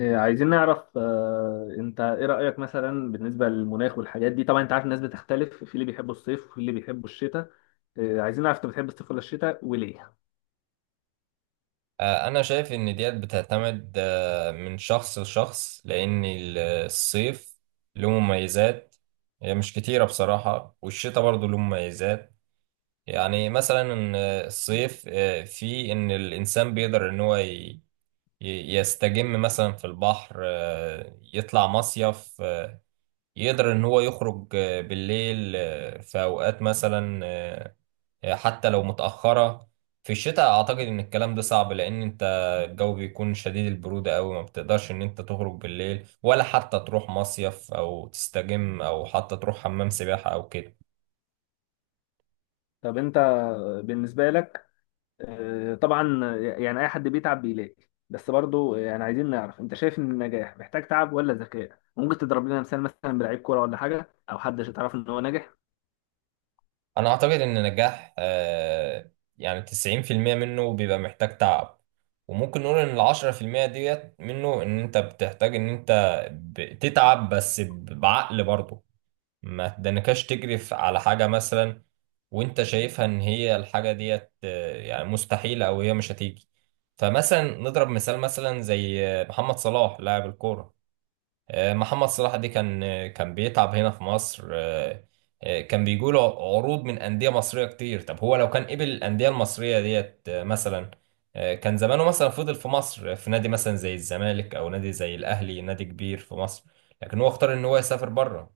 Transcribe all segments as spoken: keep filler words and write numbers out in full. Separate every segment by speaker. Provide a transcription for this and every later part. Speaker 1: إيه، عايزين نعرف آه، انت ايه رأيك مثلا بالنسبة للمناخ والحاجات دي؟ طبعا انت عارف الناس بتختلف في اللي بيحبوا الصيف وفي اللي بيحبوا الشتاء. إيه، عايزين نعرف انت بتحب الصيف ولا الشتاء وليه؟
Speaker 2: آه، أنا شايف إن ديت بتعتمد آه، من شخص لشخص، لأن ال- الصيف له مميزات، هي مش كتيرة بصراحة، والشتاء برضه له مميزات. يعني مثلا آه، الصيف آه، فيه إن الإنسان بيقدر إن هو ي- ي- يستجم مثلا في البحر، آه، يطلع مصيف، آه، يقدر إن هو يخرج آه، بالليل آه، في أوقات مثلا، آه، حتى لو متأخرة. في الشتاء أعتقد إن الكلام ده صعب، لأن أنت الجو بيكون شديد البرودة أوي، ما بتقدرش إن أنت تخرج بالليل ولا حتى تروح مصيف أو تستجم أو حتى تروح حمام سباحة أو كده.
Speaker 1: طب انت بالنسبة لك، آه، طبعا يعني اي حد بيتعب بيلاقي، بس برضو يعني عايزين نعرف انت شايف ان النجاح محتاج تعب ولا ذكاء؟ ممكن تضرب لنا مثال مثلا بلعيب كورة ولا حاجة او حد تعرف ان هو ناجح.
Speaker 2: أنا أعتقد إن نجاح آه، يعني تسعين في المية منه بيبقى محتاج تعب، وممكن نقول إن العشرة في المية ديت منه إن أنت بتحتاج إن أنت بتتعب بس بعقل برضه. ما تدنكاش تجري في- على حاجة مثلا وانت شايفها ان هي الحاجة ديت آه، يعني مستحيلة او هي مش هتيجي. فمثلا نضرب مثال مثلا زي آه، محمد صلاح لاعب الكورة. آه، محمد صلاح دي كان آه، كان بيتعب هنا في مصر. آه، آه، كان بيجوله عروض من أندية مصرية كتير. طب هو لو كان قبل الأندية المصرية ديت آه، مثلا آه، كان زمانه مثلا فضل في مصر، آه، في نادي مثلا زي الزمالك أو نادي زي الأهلي، نادي كبير في مصر. لكن هو اختار إن هو يسافر بره.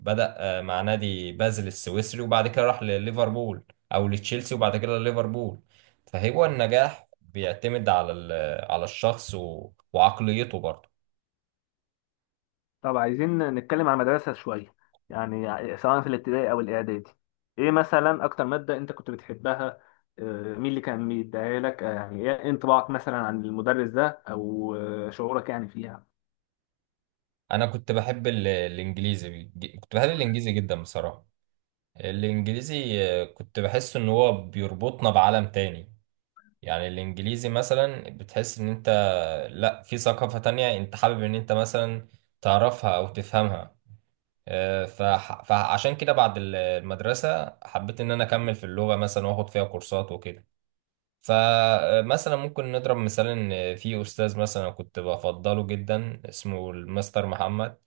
Speaker 2: بدأ آه، مع نادي بازل السويسري، وبعد كده راح لليفربول أو لتشيلسي وبعد كده لليفربول. فهو النجاح بيعتمد على ال- على الشخص و- وعقليته برضه.
Speaker 1: طب عايزين نتكلم عن المدرسة شوية، يعني سواء في الابتدائي أو الإعدادي، إيه مثلا أكتر مادة أنت كنت بتحبها؟ آه، مين اللي كان بيديها لك؟ آه، يعني إيه انطباعك مثلا عن المدرس ده؟ أو آه، شعورك يعني فيها.
Speaker 2: انا كنت بحب ال- الانجليزي. بيج- كنت بحب الانجليزي جدا بصراحه. الانجليزي، آه، كنت بحس ان هو بيربطنا بعالم تاني. يعني الانجليزي مثلا بتحس ان انت، لا، في ثقافه تانية انت حابب ان انت مثلا تعرفها او تفهمها. آه، فح- فعشان كده بعد ال- المدرسه حبيت ان انا اكمل في اللغه مثلا واخد فيها كورسات وكده. فمثلا ممكن نضرب مثال ان في استاذ مثلا كنت بفضله جدا اسمه المستر محمد.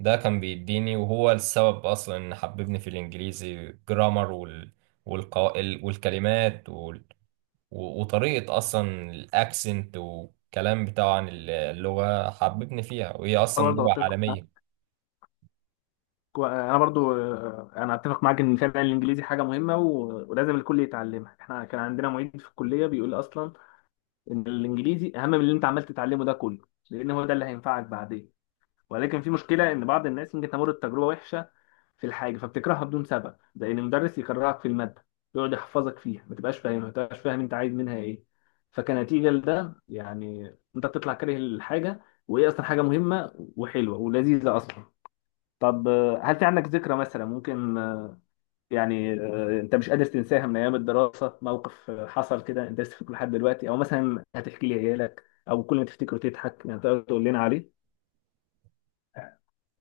Speaker 2: ده كان بيديني وهو السبب اصلا ان حببني في الانجليزي، جرامر وال... والقو... ال- والكلمات وال... و- وطريقة اصلا الاكسنت والكلام بتاعه عن اللغة حببني فيها، وهي
Speaker 1: أنا
Speaker 2: اصلا
Speaker 1: برضه
Speaker 2: لغة
Speaker 1: أتفق معاك.
Speaker 2: عالمية.
Speaker 1: أنا برضه، آه، أنا أتفق معاك إن فعلا الإنجليزي حاجة مهمة و- ولازم الكل يتعلمها. إحنا كان عندنا معيد في الكلية بيقول أصلا إن الإنجليزي أهم من اللي أنت عمال تتعلمه ده كله، لأن هو ده اللي هينفعك بعدين. ولكن في مشكله ان بعض الناس ممكن تمر بتجربه وحشه في الحاجه فبتكرهها بدون سبب، زي ان المدرس يكرهك في الماده، يقعد يحفظك فيها ما تبقاش فاهمها، ما تبقاش فاهم انت عايز منها ايه. فكنتيجه لده يعني انت بتطلع كاره الحاجه، وهي اصلا حاجه مهمه وحلوه ولذيذه اصلا. طب آه، هل في عندك ذكرى مثلا ممكن، آه، يعني آه، انت مش قادر تنساها من ايام الدراسه؟ موقف آه، حصل كده انت لسه فاكره لحد دلوقتي او مثلا هتحكي لي عيالك او كل ما تفتكره تضحك، يعني تقدر تقول لنا عليه؟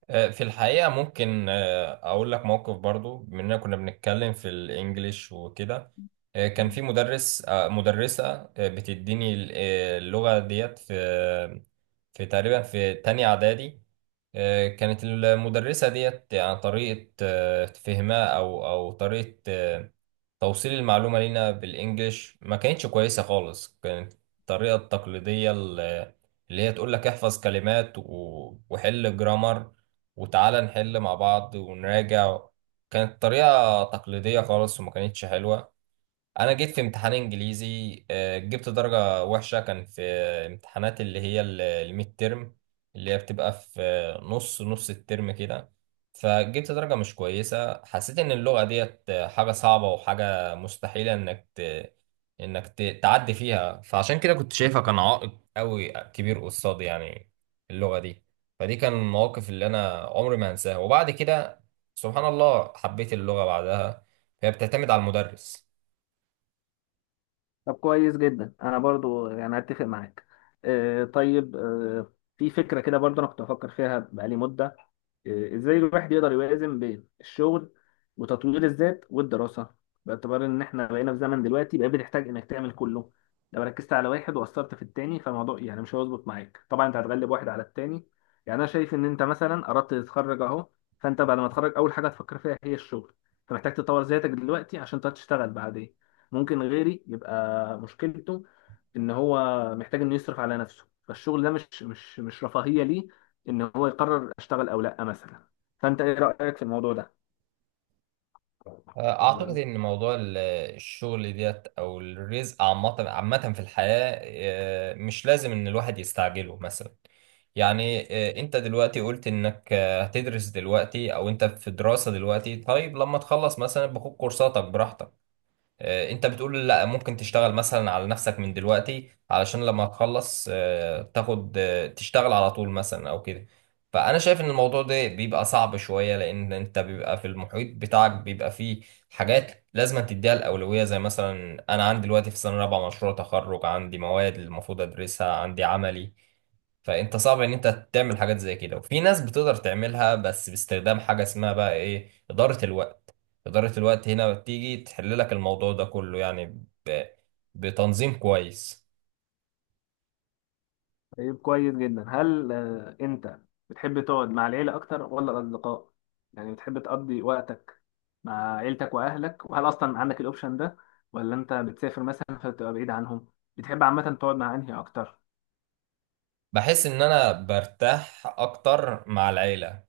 Speaker 2: آه، في الحقيقة ممكن آه، أقول لك موقف برضو بما إننا كنا بنتكلم في الإنجليش وكده. آه، كان في مدرس، آه، مدرسة آه، بتديني ال- آه، اللغة ديت في في تقريبا في تانية إعدادي. آه، كانت المدرسة ديت يعني طريقة آه، فهمها أو أو طريقة آه، توصيل المعلومة لينا بالإنجليش ما كانتش كويسة خالص. كانت الطريقة التقليدية، ال- اللي هي تقول لك احفظ كلمات و- وحل جرامر وتعالى نحل مع بعض ونراجع. كانت طريقة تقليدية خالص وما كانتش حلوة. انا جيت في امتحان انجليزي آه، جبت درجة وحشة. كان في امتحانات اللي هي ال- الميد ترم، اللي هي بتبقى في آه، نص نص الترم كده. فجبت درجة مش كويسة. حسيت ان اللغة ديت آه، حاجة صعبة وحاجة مستحيلة انك ت... انك ت... تعدي فيها، فعشان كده كنت شايفها كان عائق قوي كبير قصادي، يعني اللغة دي. فدي كان المواقف اللي انا عمري ما هنساها، وبعد كده سبحان الله حبيت اللغة بعدها. هي بتعتمد على المدرس.
Speaker 1: طب كويس جدا، انا برضو يعني اتفق معاك. آه طيب، آه في فكره كده برضو انا كنت بفكر فيها بقالي مده، آه ازاي الواحد يقدر يوازن بين الشغل وتطوير الذات والدراسه، باعتبار ان احنا بقينا في زمن دلوقتي بقى بتحتاج انك تعمل كله. لو ركزت على واحد وقصرت في التاني فالموضوع يعني مش هيظبط معاك، طبعا انت هتغلب واحد على التاني. يعني انا شايف ان انت مثلا اردت تتخرج اهو، فانت بعد ما تتخرج اول حاجه هتفكر فيها هي الشغل، فمحتاج تطور ذاتك دلوقتي عشان تقدر تشتغل بعدين. ممكن غيري يبقى مشكلته ان هو محتاج انه يصرف على نفسه، فالشغل ده مش مش مش رفاهية ليه ان هو يقرر اشتغل او لا مثلا. فانت ايه رأيك في الموضوع ده؟
Speaker 2: أعتقد
Speaker 1: طب
Speaker 2: إن موضوع ال- الشغل ديت أو الرزق عامة عامة في الحياة آه، مش لازم إن الواحد يستعجله مثلا. يعني آه، أنت دلوقتي قلت إنك آه، هتدرس دلوقتي أو أنت في دراسة دلوقتي، طيب لما تخلص مثلا باخد كورساتك براحتك. آه، انت بتقول لا، ممكن تشتغل مثلا على نفسك من دلوقتي علشان لما تخلص آه، تاخد آه، تشتغل على طول مثلا او كده. فانا شايف ان الموضوع ده بيبقى صعب شوية، لان انت بيبقى في المحيط بتاعك بيبقى فيه حاجات لازم تديها الاولوية، زي مثلا انا عندي دلوقتي في سنة رابعة مشروع تخرج، عندي مواد المفروض ادرسها، عندي عملي. فانت صعب ان انت تعمل حاجات زي كده، وفي ناس بتقدر تعملها بس باستخدام حاجه اسمها بقى ايه، اداره الوقت. اداره الوقت هنا بتيجي تحل لك الموضوع ده كله، يعني ب... بتنظيم كويس.
Speaker 1: طيب كويس جدا. هل آه، انت بتحب تقعد مع العيلة اكتر ولا الاصدقاء؟ يعني بتحب تقضي وقتك مع عيلتك واهلك، وهل اصلا عندك الاوبشن ده ولا انت بتسافر مثلا فتبقى بعيد عنهم؟ بتحب عامة تقعد مع انهي اكتر؟
Speaker 2: بحس ان انا برتاح اكتر مع العيله.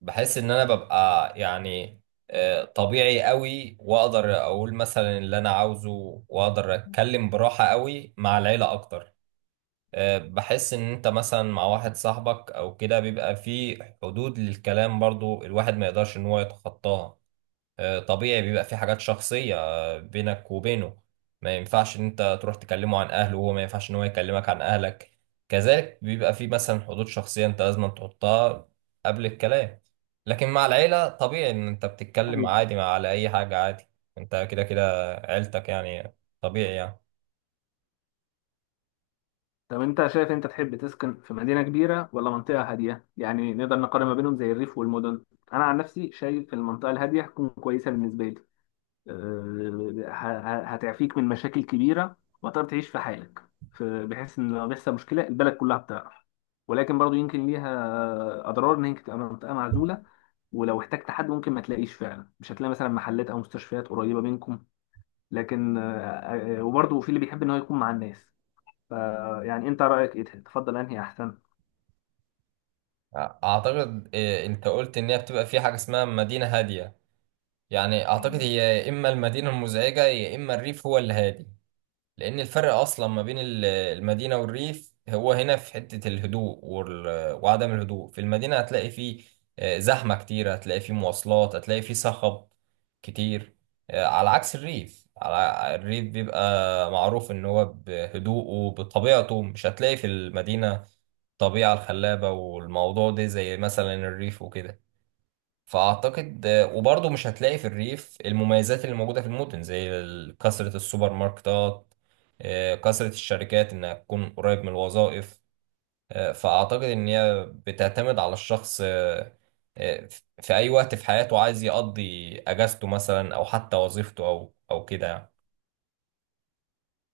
Speaker 2: بحس ان انا ببقى يعني آه، طبيعي قوي، واقدر اقول مثلا اللي انا عاوزه واقدر اتكلم براحه قوي مع العيله اكتر. آه، بحس ان انت مثلا مع واحد صاحبك او كده بيبقى في حدود للكلام برضو، الواحد ما يقدرش ان هو يتخطاها. آه، طبيعي بيبقى في حاجات شخصية آه، بينك وبينه، ما ينفعش ان انت تروح تكلمه عن اهله وهو ما ينفعش ان هو يكلمك عن اهلك. كذلك بيبقى في مثلا حدود شخصية انت لازم تحطها قبل الكلام. لكن مع العيلة طبيعي ان انت بتتكلم عادي مع على اي حاجة عادي، انت كده كده عيلتك يعني، طبيعي يعني.
Speaker 1: طب انت شايف انت تحب تسكن في مدينة كبيرة ولا منطقة هادية؟ يعني نقدر نقارن ما بينهم زي الريف والمدن. انا عن نفسي شايف المنطقة الهادية هتكون كويسة بالنسبة لي. أه، ه- ه- هتعفيك من مشاكل كبيرة وتقدر تعيش في حالك. ف- بحيث ان لو بيحصل مشكلة البلد كلها بتعرف. ولكن برضو يمكن ليها اضرار ان هي تبقى منطقة معزولة، ولو احتجت حد ممكن ما تلاقيش، فعلا مش هتلاقي مثلا محلات او مستشفيات قريبه منكم. لكن آه، آه، وبرضه في اللي بيحب ان هو يكون مع الناس ف- يعني انت رأيك ايه؟ تفضل انهي احسن؟
Speaker 2: اعتقد إيه، انت قلت ان هي بتبقى في حاجه اسمها مدينه هاديه، يعني اعتقد هي يا اما المدينه المزعجه يا اما الريف هو اللي هادي. لأن الفرق أصلا ما بين ال- المدينة والريف هو هنا في حتة الهدوء وال- وعدم الهدوء. في المدينة هتلاقي فيه آه، زحمة كتير، هتلاقي فيه مواصلات، هتلاقي فيه صخب كتير. آه، على عكس الريف، على الريف بيبقى معروف إن هو بهدوءه بطبيعته. مش هتلاقي في المدينة الطبيعة الخلابة والموضوع ده زي مثلا الريف وكده. فاعتقد آه، وبرضه مش هتلاقي في الريف المميزات اللي موجوده في المدن، زي ال- كثره السوبر ماركتات، آه، كثره الشركات انها تكون قريب من الوظائف. آه، فاعتقد ان هي بتعتمد على الشخص آه، آه، في اي وقت في حياته عايز يقضي اجازته مثلا او حتى وظيفته او او كده يعني.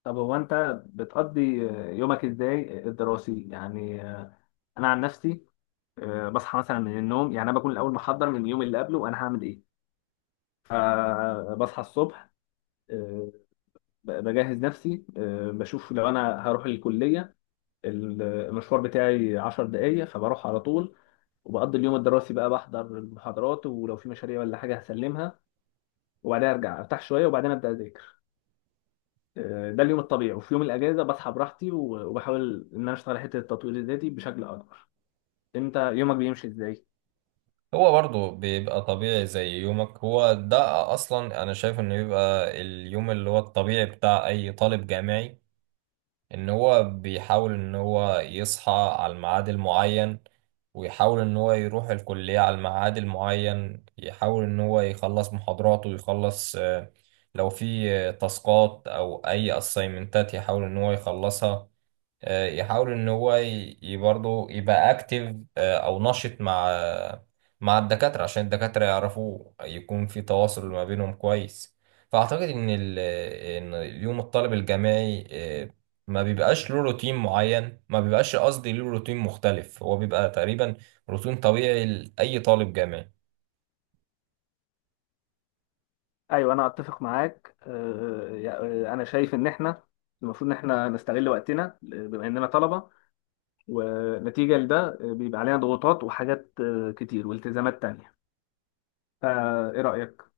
Speaker 1: طب هو انت بتقضي آه، يومك ازاي الدراسي؟ يعني آه، انا عن نفسي، آه، بصحى مثلا من النوم، يعني انا بكون الاول محضر من اليوم اللي قبله انا هعمل ايه. فبصحى الصبح، آه، ب- بجهز نفسي، آه، بشوف لو انا هروح الكلية ال- المشوار بتاعي 10 دقايق فبروح على طول. وبقضي اليوم الدراسي بقى بحضر المحاضرات، ولو في مشاريع ولا حاجة هسلمها، وبعدها ارجع ارتاح شوية وبعدين ابدا اذاكر. آه، ده اليوم الطبيعي. وفي يوم الاجازه بصحى براحتي و- وبحاول ان انا اشتغل على حته التطوير الذاتي بشكل اكبر. انت يومك بيمشي ازاي؟
Speaker 2: هو برضه بيبقى طبيعي زي يومك. هو ده اصلا انا شايف انه بيبقى اليوم اللي هو الطبيعي بتاع اي طالب جامعي. ان هو بيحاول ان هو يصحى على الميعاد المعين، ويحاول ان هو يروح الكلية على الميعاد المعين، يحاول ان هو يخلص محاضراته ويخلص، آه، لو في آه، تاسكات او اي اسايمنتات يحاول ان هو يخلصها. آه، يحاول ان هو ي- ي- برضه يبقى اكتف او نشط مع آه، مع الدكاترة عشان الدكاترة يعرفوه، يكون في تواصل ما بينهم كويس. فاعتقد ان ال- ان اليوم الطالب الجامعي آه، ما بيبقاش له روتين معين، ما بيبقاش قصدي له روتين مختلف. هو بيبقى تقريبا روتين طبيعي لأي طالب جامعي.
Speaker 1: ايوه انا اتفق معاك. آه، يا- آه، انا شايف ان احنا المفروض ان احنا نستغل وقتنا، آه، بما اننا طلبه، ونتيجه لده آه، بيبقى علينا ضغوطات وحاجات آه، كتير والتزامات تانية. فايه رايك؟